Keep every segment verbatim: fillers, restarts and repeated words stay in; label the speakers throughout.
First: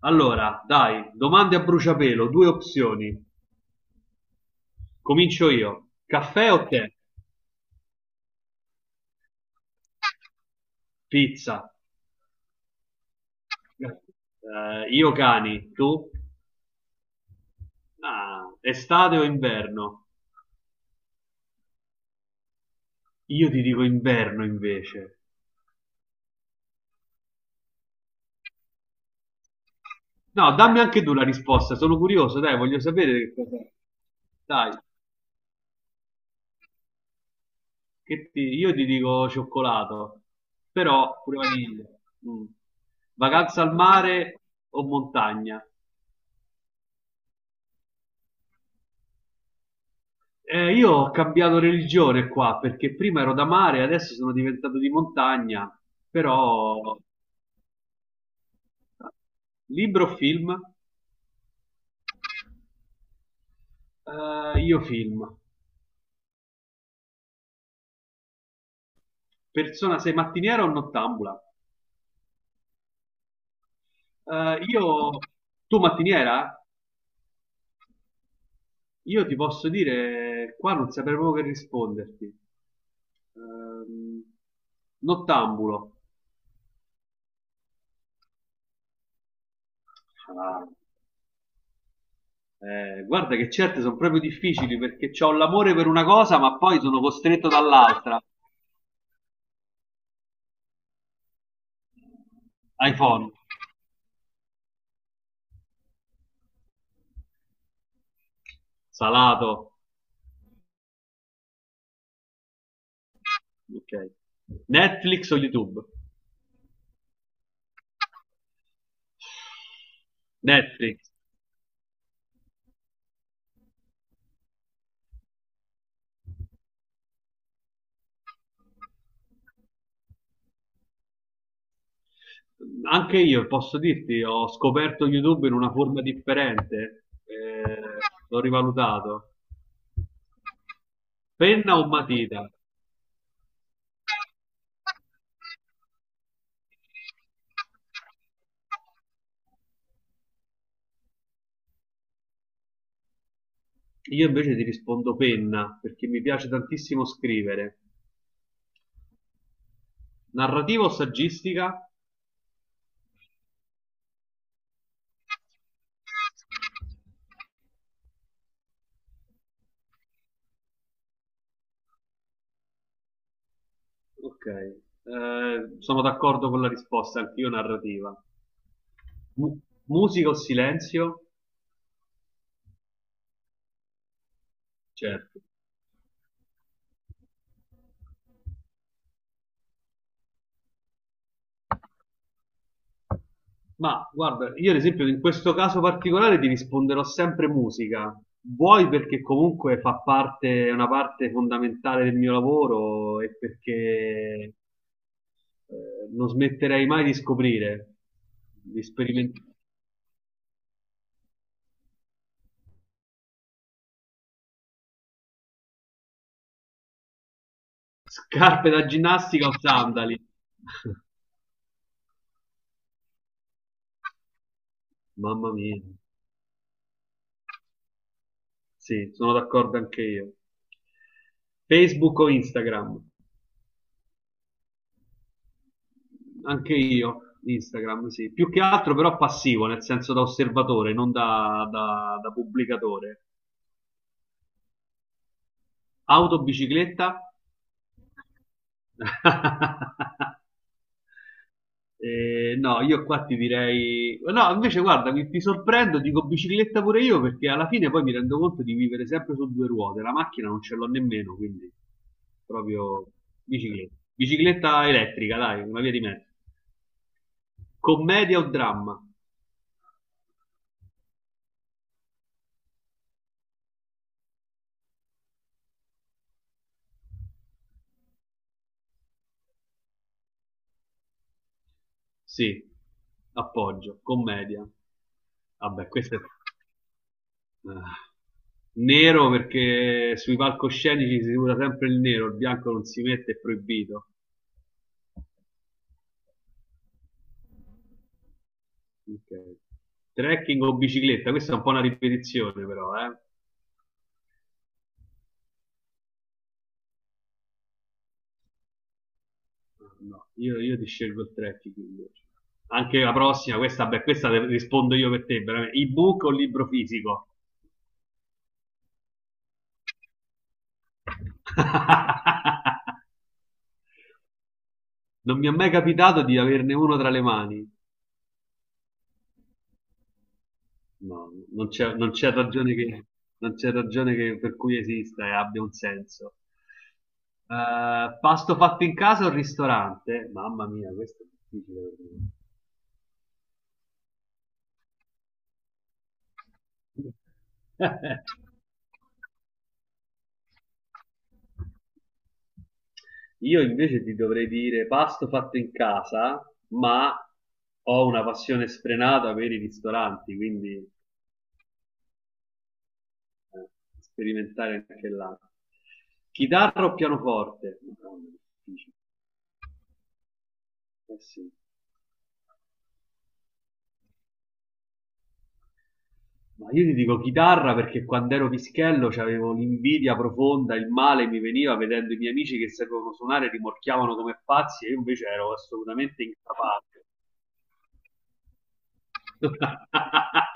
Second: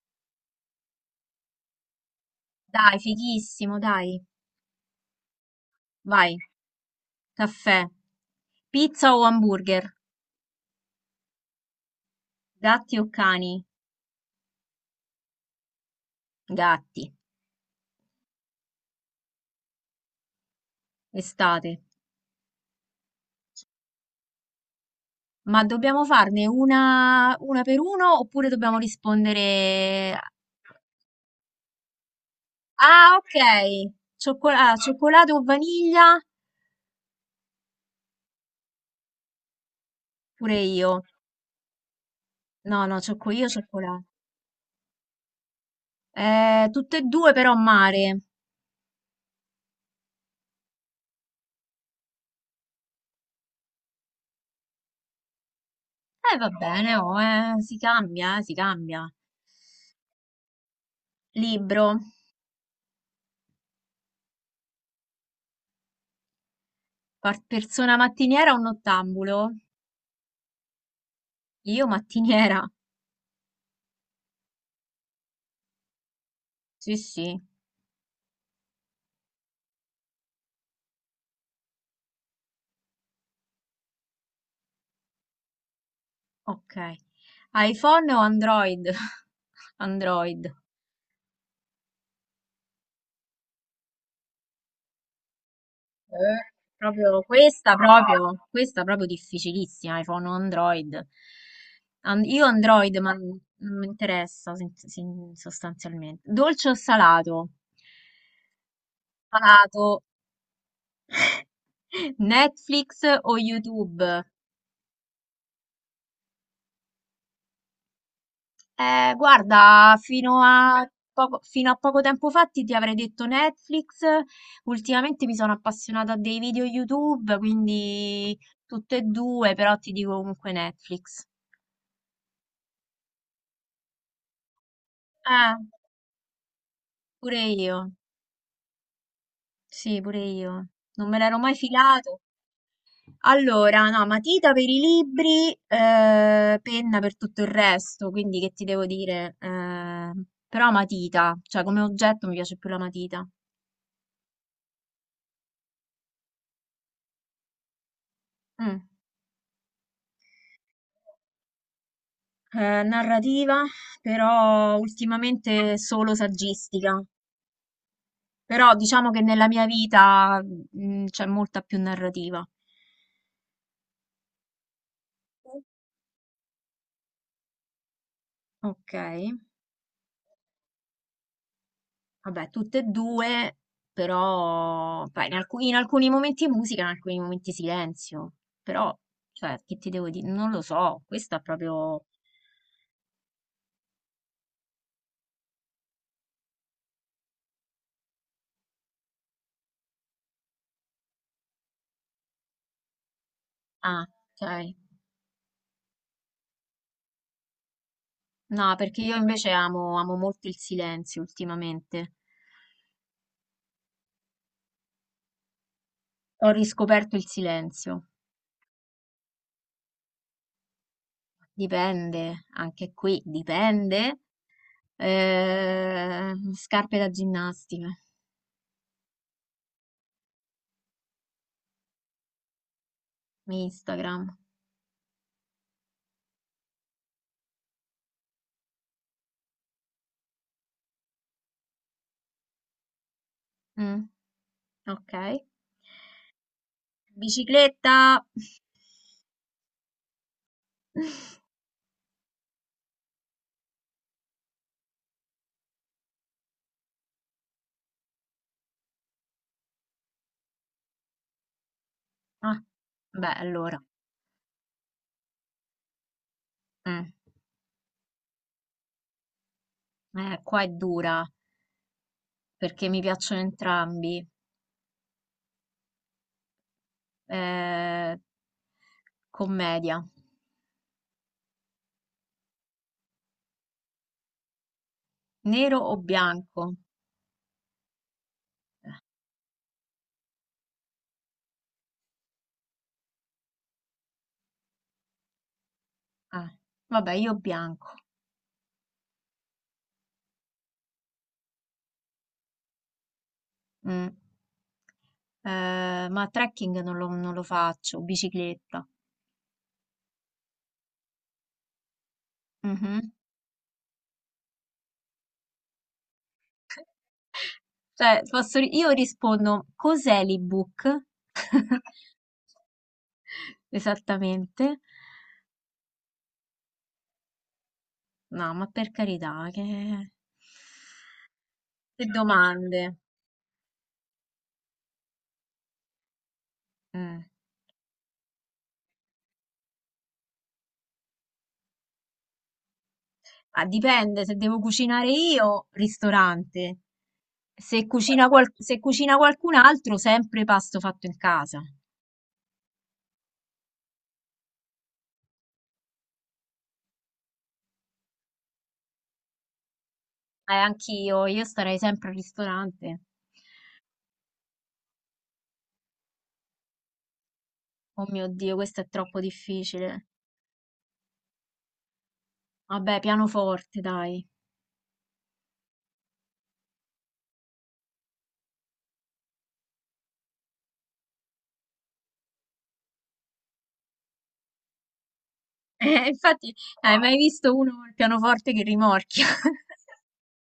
Speaker 1: Allora, dai, domande a bruciapelo, due
Speaker 2: Dai,
Speaker 1: opzioni.
Speaker 2: fighissimo, dai.
Speaker 1: Comincio io.
Speaker 2: Vai,
Speaker 1: Caffè o tè?
Speaker 2: caffè, pizza o hamburger,
Speaker 1: Pizza.
Speaker 2: gatti o cani?
Speaker 1: Eh, io cani, tu?
Speaker 2: Gatti,
Speaker 1: Ah, estate o inverno?
Speaker 2: estate.
Speaker 1: Io ti dico inverno invece.
Speaker 2: Ma dobbiamo farne una, una per uno oppure dobbiamo rispondere...
Speaker 1: No, dammi anche tu la risposta, sono curioso, dai, voglio sapere
Speaker 2: Ah,
Speaker 1: che cos'è.
Speaker 2: ok. Cioccola-
Speaker 1: Dai,
Speaker 2: ah, cioccolato o vaniglia?
Speaker 1: che ti- io ti dico cioccolato,
Speaker 2: Pure io.
Speaker 1: però pure vaniglia. Mm.
Speaker 2: No, no, ciocco io,
Speaker 1: Vacanza al
Speaker 2: cioccolato.
Speaker 1: mare o montagna?
Speaker 2: Eh, tutte e due però mare.
Speaker 1: Eh, io ho cambiato religione qua perché prima ero da mare, adesso sono diventato di montagna,
Speaker 2: Eh, va
Speaker 1: però
Speaker 2: bene, oh, eh, si cambia, eh, si cambia.
Speaker 1: libro o film?
Speaker 2: Libro.
Speaker 1: Eh, io film.
Speaker 2: Par- persona mattiniera o nottambulo?
Speaker 1: Persona, sei mattiniera o nottambula?
Speaker 2: Io mattiniera?
Speaker 1: Eh, io, tu mattiniera?
Speaker 2: Sì, sì,
Speaker 1: Io ti posso dire, qua non saprei proprio che risponderti. Ehm, Nottambulo.
Speaker 2: ok. iPhone o Android? Android.
Speaker 1: Ah, eh, guarda che certe sono proprio difficili perché ho l'amore per una cosa
Speaker 2: Eh,
Speaker 1: ma poi sono
Speaker 2: Proprio
Speaker 1: costretto
Speaker 2: questa,
Speaker 1: dall'altra.
Speaker 2: proprio, questa proprio difficilissima, iPhone o Android. An- io Android, ma
Speaker 1: iPhone.
Speaker 2: non mi interessa sin- sin- sostanzialmente. Dolce o salato?
Speaker 1: Salato.
Speaker 2: Salato. Netflix o
Speaker 1: Ok.
Speaker 2: YouTube?
Speaker 1: Netflix o YouTube?
Speaker 2: Eh, guarda, fino a
Speaker 1: Netflix.
Speaker 2: poco, fino a poco tempo fa ti ti avrei detto Netflix, ultimamente mi sono appassionata a dei video YouTube, quindi tutte e due, però ti dico comunque Netflix.
Speaker 1: Anche io posso dirti, ho scoperto YouTube in
Speaker 2: Eh,
Speaker 1: una forma differente,
Speaker 2: pure
Speaker 1: eh,
Speaker 2: io,
Speaker 1: l'ho rivalutato.
Speaker 2: sì, pure io, non me l'ero mai
Speaker 1: Penna o
Speaker 2: filato.
Speaker 1: matita?
Speaker 2: Allora, no, matita per i libri, eh, penna per tutto il resto, quindi che ti devo dire? Eh, però matita, cioè come oggetto mi piace più la matita.
Speaker 1: Io invece ti rispondo penna, perché mi piace tantissimo scrivere.
Speaker 2: Mm.
Speaker 1: Narrativa o saggistica?
Speaker 2: Eh, narrativa, però ultimamente solo saggistica. Però diciamo che nella mia vita mm, c'è molta più narrativa.
Speaker 1: Ok, eh, sono d'accordo con la risposta, anch'io narrativa.
Speaker 2: Ok,
Speaker 1: Mu- Musica o silenzio?
Speaker 2: vabbè, tutte e due, però poi in
Speaker 1: Certo.
Speaker 2: alcu- in alcuni momenti musica, in alcuni momenti silenzio. Però, cioè, che ti devo dire? Non lo so, questo è proprio...
Speaker 1: Ma guarda, io ad esempio in questo caso particolare ti risponderò sempre musica. Vuoi perché comunque fa parte, è una parte fondamentale del mio lavoro e perché
Speaker 2: Ah,
Speaker 1: eh,
Speaker 2: ok.
Speaker 1: non smetterei mai di scoprire,
Speaker 2: No,
Speaker 1: di
Speaker 2: perché io invece
Speaker 1: sperimentare.
Speaker 2: amo, amo molto il silenzio ultimamente. Ho riscoperto il silenzio.
Speaker 1: Scarpe da ginnastica o sandali?
Speaker 2: Dipende, anche qui dipende.
Speaker 1: Mamma mia,
Speaker 2: Eh, scarpe da ginnastica.
Speaker 1: sì, sono d'accordo anche io. Facebook o Instagram?
Speaker 2: Instagram.
Speaker 1: Anche io, Instagram, sì. Più che altro però passivo, nel senso da osservatore, non da, da- da pubblicatore.
Speaker 2: Mm, ok.
Speaker 1: Auto, bicicletta?
Speaker 2: Bicicletta.
Speaker 1: Eh, no, io qua ti direi. No, invece guarda, mi- ti sorprendo, dico bicicletta pure io, perché alla fine poi mi rendo conto di vivere sempre su due ruote. La macchina non ce l'ho nemmeno, quindi
Speaker 2: Ah,
Speaker 1: proprio
Speaker 2: beh, allora.
Speaker 1: bicicletta. Bicicletta elettrica, dai, una via di mezzo.
Speaker 2: mm,
Speaker 1: Commedia o dramma?
Speaker 2: eh, Qua è dura perché mi piacciono entrambi. Eh, commedia.
Speaker 1: Sì, appoggio, commedia.
Speaker 2: Nero
Speaker 1: Vabbè,
Speaker 2: o
Speaker 1: questo è...
Speaker 2: bianco?
Speaker 1: ah. Nero perché sui palcoscenici si usa sempre il nero, il bianco non si mette, è proibito.
Speaker 2: Ah, vabbè, io bianco.
Speaker 1: Ok. Trekking o bicicletta? Questa è un po' una ripetizione però, eh.
Speaker 2: Mm. Eh, ma trekking non lo, non lo faccio, bicicletta.
Speaker 1: No, io, io ti scelgo il trekking invece. Anche
Speaker 2: Mhm.
Speaker 1: la prossima, questa, beh, questa te- rispondo io per te, veramente. Ebook o libro fisico?
Speaker 2: Cioè, posso- io rispondo, cos'è l'ebook? Esattamente.
Speaker 1: Non mi è mai capitato di averne uno tra le mani.
Speaker 2: No, ma per carità, che,
Speaker 1: No, non c'è
Speaker 2: che
Speaker 1: non c'è ragione
Speaker 2: domande.
Speaker 1: che non c'è ragione che per cui esista e abbia un senso.
Speaker 2: Mm.
Speaker 1: Ehm, pasto fatto in casa o ristorante? Mamma mia, questo è difficile per
Speaker 2: Ah, dipende, se devo cucinare io, ristorante.
Speaker 1: me.
Speaker 2: Se cucina, qual- se cucina qualcun altro, sempre pasto fatto in casa.
Speaker 1: Io invece ti dovrei dire pasto fatto in casa, ma ho una passione sfrenata per i ristoranti,
Speaker 2: Eh,
Speaker 1: quindi
Speaker 2: anch'io, io starei sempre al ristorante.
Speaker 1: eh, sperimentare anche là. Chitarra o pianoforte?
Speaker 2: Oh mio
Speaker 1: Madonna,
Speaker 2: Dio, questo è
Speaker 1: difficile.
Speaker 2: troppo difficile.
Speaker 1: Eh sì.
Speaker 2: Vabbè, pianoforte, dai.
Speaker 1: Ma io ti dico chitarra perché quando ero pischello c'avevo l'invidia profonda, il male mi veniva vedendo i miei amici che sapevano suonare, rimorchiavano come pazzi e io invece ero
Speaker 2: Eh,
Speaker 1: assolutamente
Speaker 2: infatti, hai
Speaker 1: incapace.
Speaker 2: mai visto uno col pianoforte che rimorchia?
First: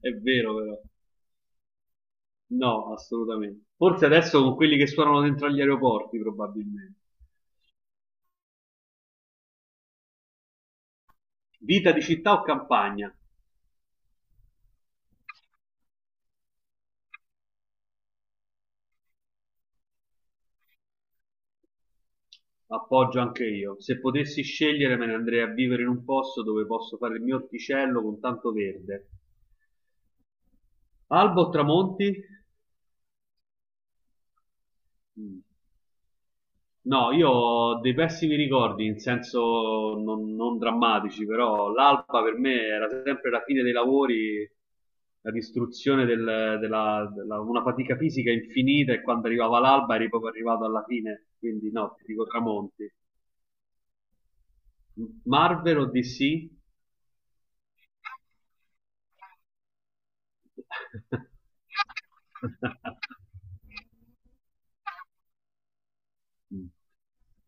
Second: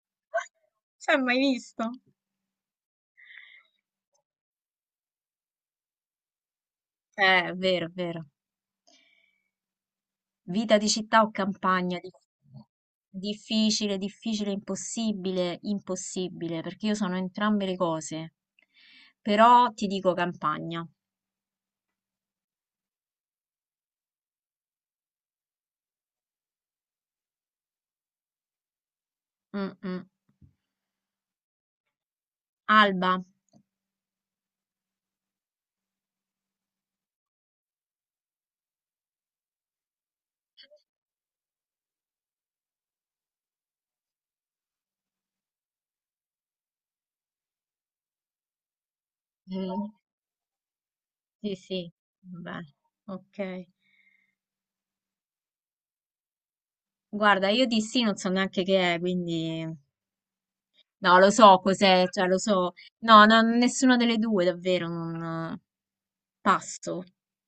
Speaker 1: È vero però,
Speaker 2: Si è mai visto?
Speaker 1: no, assolutamente. Forse adesso con quelli che suonano dentro agli aeroporti probabilmente.
Speaker 2: Eh, è vero, è vero. Vita di città o
Speaker 1: Vita
Speaker 2: campagna?
Speaker 1: di
Speaker 2: di-
Speaker 1: città o campagna?
Speaker 2: Difficile, difficile, impossibile, impossibile, perché io sono entrambe le cose. Però ti dico campagna.
Speaker 1: Appoggio anche io. Se potessi scegliere me ne andrei a vivere in un posto dove posso fare il mio orticello con tanto verde.
Speaker 2: Mm, mm.
Speaker 1: Albo o tramonti?
Speaker 2: Alba.
Speaker 1: Mm. No, io ho dei pessimi ricordi, in senso non, non drammatici, però l'alba per me era sempre la fine dei lavori, la distruzione del- della, della- una fatica fisica infinita e quando arrivava
Speaker 2: Mm,
Speaker 1: l'alba eri proprio arrivato alla fine,
Speaker 2: sì,
Speaker 1: quindi
Speaker 2: sì.
Speaker 1: no, ti dico
Speaker 2: Vabbè,
Speaker 1: tramonti.
Speaker 2: ok.
Speaker 1: Marvel o D C?
Speaker 2: Guarda, io di sì non so neanche che è, quindi... No, lo so cos'è, cioè lo so. No, no, nessuna delle due, davvero, non...
Speaker 1: Mm.
Speaker 2: Passo.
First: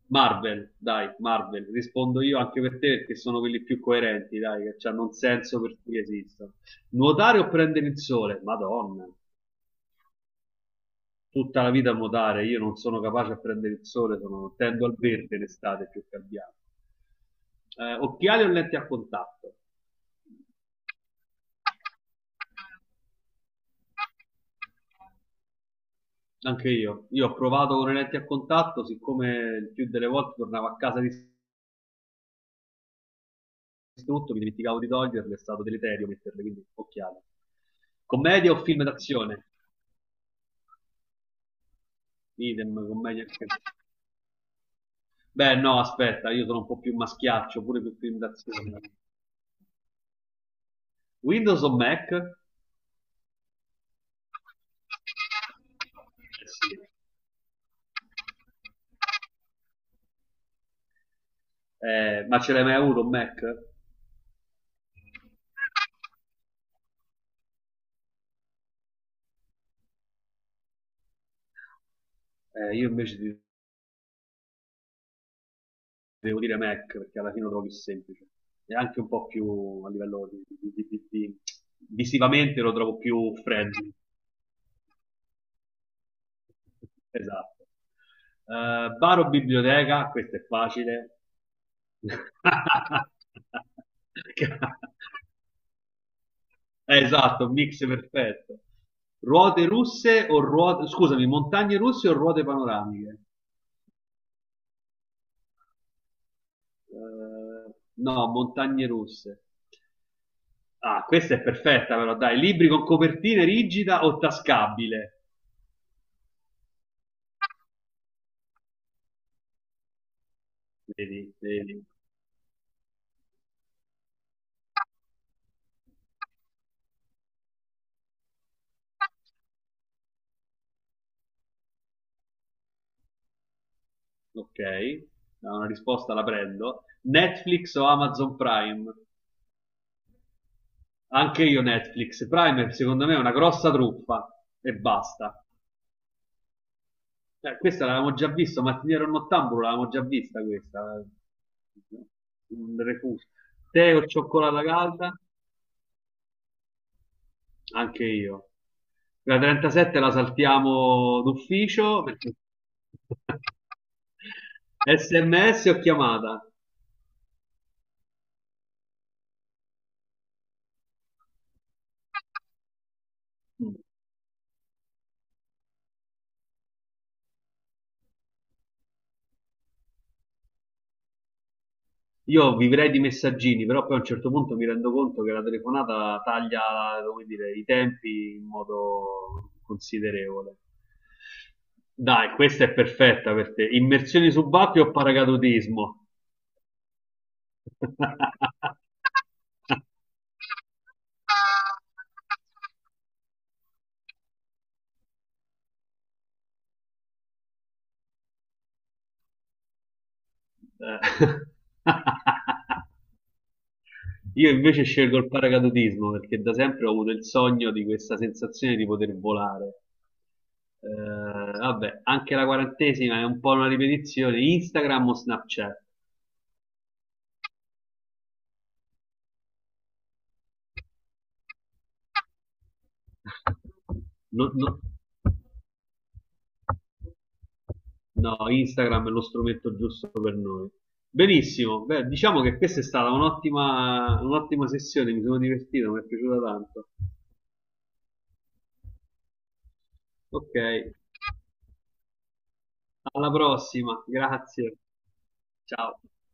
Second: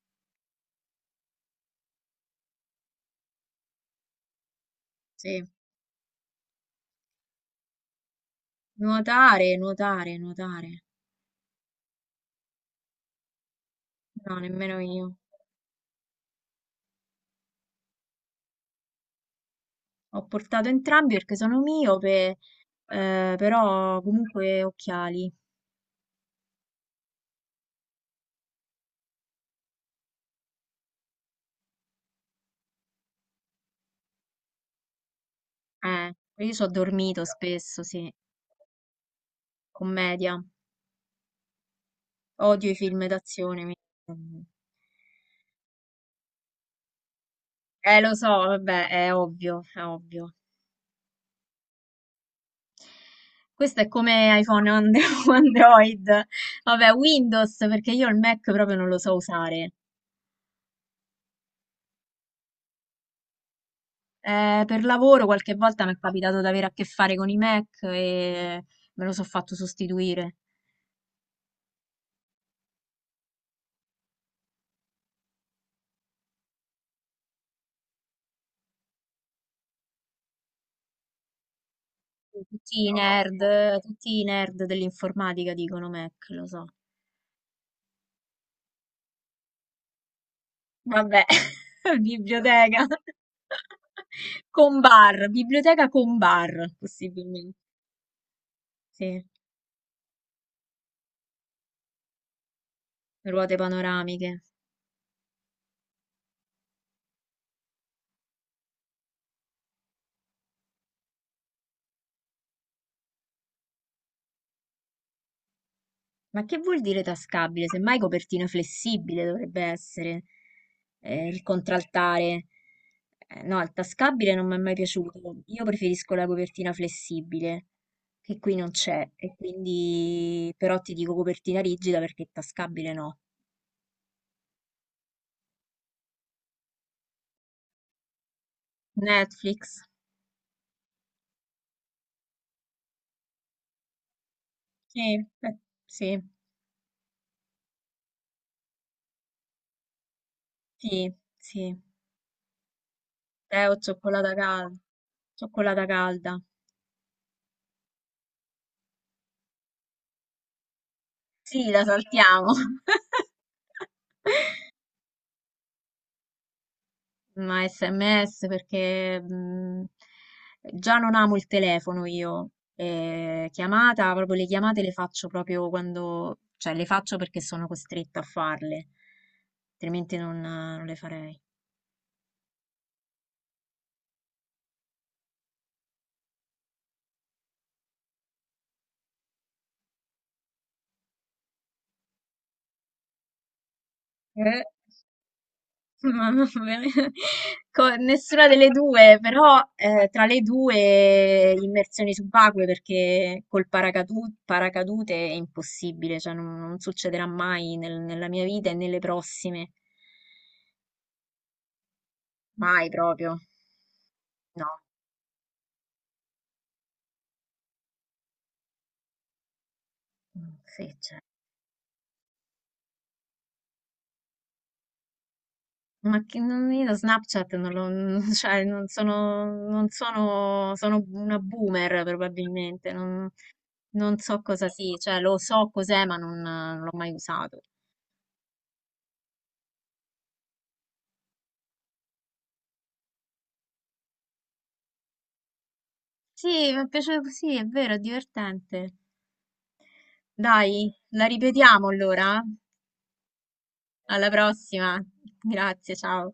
Speaker 1: Marvel, dai, Marvel, rispondo io anche per te perché sono quelli più coerenti, dai, che hanno un
Speaker 2: Sì.
Speaker 1: senso per cui esistono. Nuotare o prendere il sole? Madonna,
Speaker 2: Nuotare, nuotare, nuotare.
Speaker 1: tutta la vita a nuotare, io non sono capace a prendere il sole,
Speaker 2: No,
Speaker 1: sono,
Speaker 2: nemmeno
Speaker 1: tendo al
Speaker 2: io.
Speaker 1: verde in estate più che al bianco. Eh, occhiali o lenti a contatto?
Speaker 2: Ho portato entrambi perché sono miope, eh, però comunque occhiali.
Speaker 1: Anche io, io, ho provato con le lenti a contatto, siccome il più delle volte tornavo a casa distrutto, mi dimenticavo di toglierle, è stato deleterio
Speaker 2: Eh,
Speaker 1: metterle,
Speaker 2: io so
Speaker 1: quindi occhiali.
Speaker 2: dormito spesso, sì.
Speaker 1: Commedia o film d'azione?
Speaker 2: Commedia. Odio i
Speaker 1: Idem
Speaker 2: film
Speaker 1: commedia.
Speaker 2: d'azione. mi-
Speaker 1: Beh, no, aspetta, io sono un po' più maschiaccio pure per
Speaker 2: Eh, lo
Speaker 1: film
Speaker 2: so,
Speaker 1: d'azione.
Speaker 2: vabbè, è ovvio, è ovvio.
Speaker 1: Windows o Mac? Eh,
Speaker 2: Questo è come iPhone o And- o Android.
Speaker 1: sì.
Speaker 2: Vabbè, Windows, perché io il Mac proprio non lo so usare.
Speaker 1: Eh, ma ce l'hai mai avuto un Mac?
Speaker 2: Eh, per lavoro qualche volta mi è capitato di avere a che fare con i Mac e me lo so fatto sostituire.
Speaker 1: Eh, io invece ti devo dire Mac perché alla fine lo trovo più semplice e anche un po' più a livello di, di- di- di- di... visivamente lo
Speaker 2: Tutti i
Speaker 1: trovo più
Speaker 2: nerd,
Speaker 1: friendly.
Speaker 2: tutti i nerd dell'informatica dicono Mac, lo so.
Speaker 1: Esatto. Eh, bar o biblioteca? Questo è facile.
Speaker 2: Vabbè, biblioteca
Speaker 1: Ca-
Speaker 2: con bar, biblioteca con bar,
Speaker 1: Eh, esatto, un
Speaker 2: possibilmente.
Speaker 1: mix perfetto.
Speaker 2: Sì,
Speaker 1: Ruote russe o ruote, scusami, montagne russe o ruote panoramiche?
Speaker 2: ruote panoramiche.
Speaker 1: Eh, no, montagne russe. Ah, questa è perfetta però, dai, libri con copertina rigida o tascabile?
Speaker 2: Ma che vuol dire tascabile? Semmai copertina flessibile dovrebbe essere eh,
Speaker 1: Vedi,
Speaker 2: il
Speaker 1: vedi.
Speaker 2: contraltare. Eh, no, il tascabile non mi è mai piaciuto. Io preferisco la copertina flessibile, che qui non c'è, e quindi però ti dico copertina rigida perché tascabile no.
Speaker 1: Ok, no, una risposta la prendo. Netflix o Amazon Prime?
Speaker 2: Netflix.
Speaker 1: Anche io Netflix. Prime secondo me è una grossa truffa e
Speaker 2: Sì,
Speaker 1: basta.
Speaker 2: eh, sì,
Speaker 1: Cioè, questa l'avevamo già vista, Mattiniero Nottambulo l'avevamo già vista questa.
Speaker 2: sì, sì.
Speaker 1: Un refuso.
Speaker 2: Tè o
Speaker 1: Tè o
Speaker 2: cioccolata
Speaker 1: cioccolata
Speaker 2: calda.
Speaker 1: calda?
Speaker 2: Cioccolata calda.
Speaker 1: Anche io. La trentasette la saltiamo
Speaker 2: Sì, la
Speaker 1: d'ufficio perché.
Speaker 2: saltiamo.
Speaker 1: S M S o chiamata?
Speaker 2: Ma S M S perché mh, già non amo il telefono io. E chiamata, proprio le chiamate le faccio proprio quando, cioè le faccio perché sono costretta a farle, altrimenti non, non le farei.
Speaker 1: Io vivrei di messaggini, però poi a un certo punto mi rendo conto che la telefonata taglia, come dire, i tempi in modo considerevole. Dai, questa è perfetta per te. Immersioni
Speaker 2: Eh,
Speaker 1: subacquee o paracadutismo?
Speaker 2: ma va bene. Co- nessuna delle due, però eh, tra le due immersioni subacquee perché col paracadu- paracadute è impossibile, cioè non, non succederà mai nel- nella mia vita e nelle prossime.
Speaker 1: Eh.
Speaker 2: Mai proprio.
Speaker 1: Io
Speaker 2: No,
Speaker 1: invece scelgo il paracadutismo perché da sempre ho avuto il sogno di questa sensazione di poter volare.
Speaker 2: mm,
Speaker 1: Eh,
Speaker 2: sì, cioè.
Speaker 1: vabbè, anche la quarantesima è un po' una ripetizione. Instagram o Snapchat?
Speaker 2: Ma che non, io Snapchat non lo, non- cioè, non sono, non sono, sono una boomer probabilmente, non, non so
Speaker 1: No,
Speaker 2: cosa
Speaker 1: no-
Speaker 2: sia, cioè lo so cos'è ma non, non l'ho mai usato.
Speaker 1: no, Instagram è lo strumento giusto per noi. Benissimo, beh, diciamo che questa è stata un'ottima, un'ottima sessione, mi sono divertito, mi è piaciuta
Speaker 2: Sì, mi
Speaker 1: tanto.
Speaker 2: piace così, è vero, è divertente.
Speaker 1: Ok,
Speaker 2: Dai, la ripetiamo allora.
Speaker 1: alla prossima,
Speaker 2: Alla
Speaker 1: grazie,
Speaker 2: prossima. Grazie,
Speaker 1: ciao.
Speaker 2: ciao.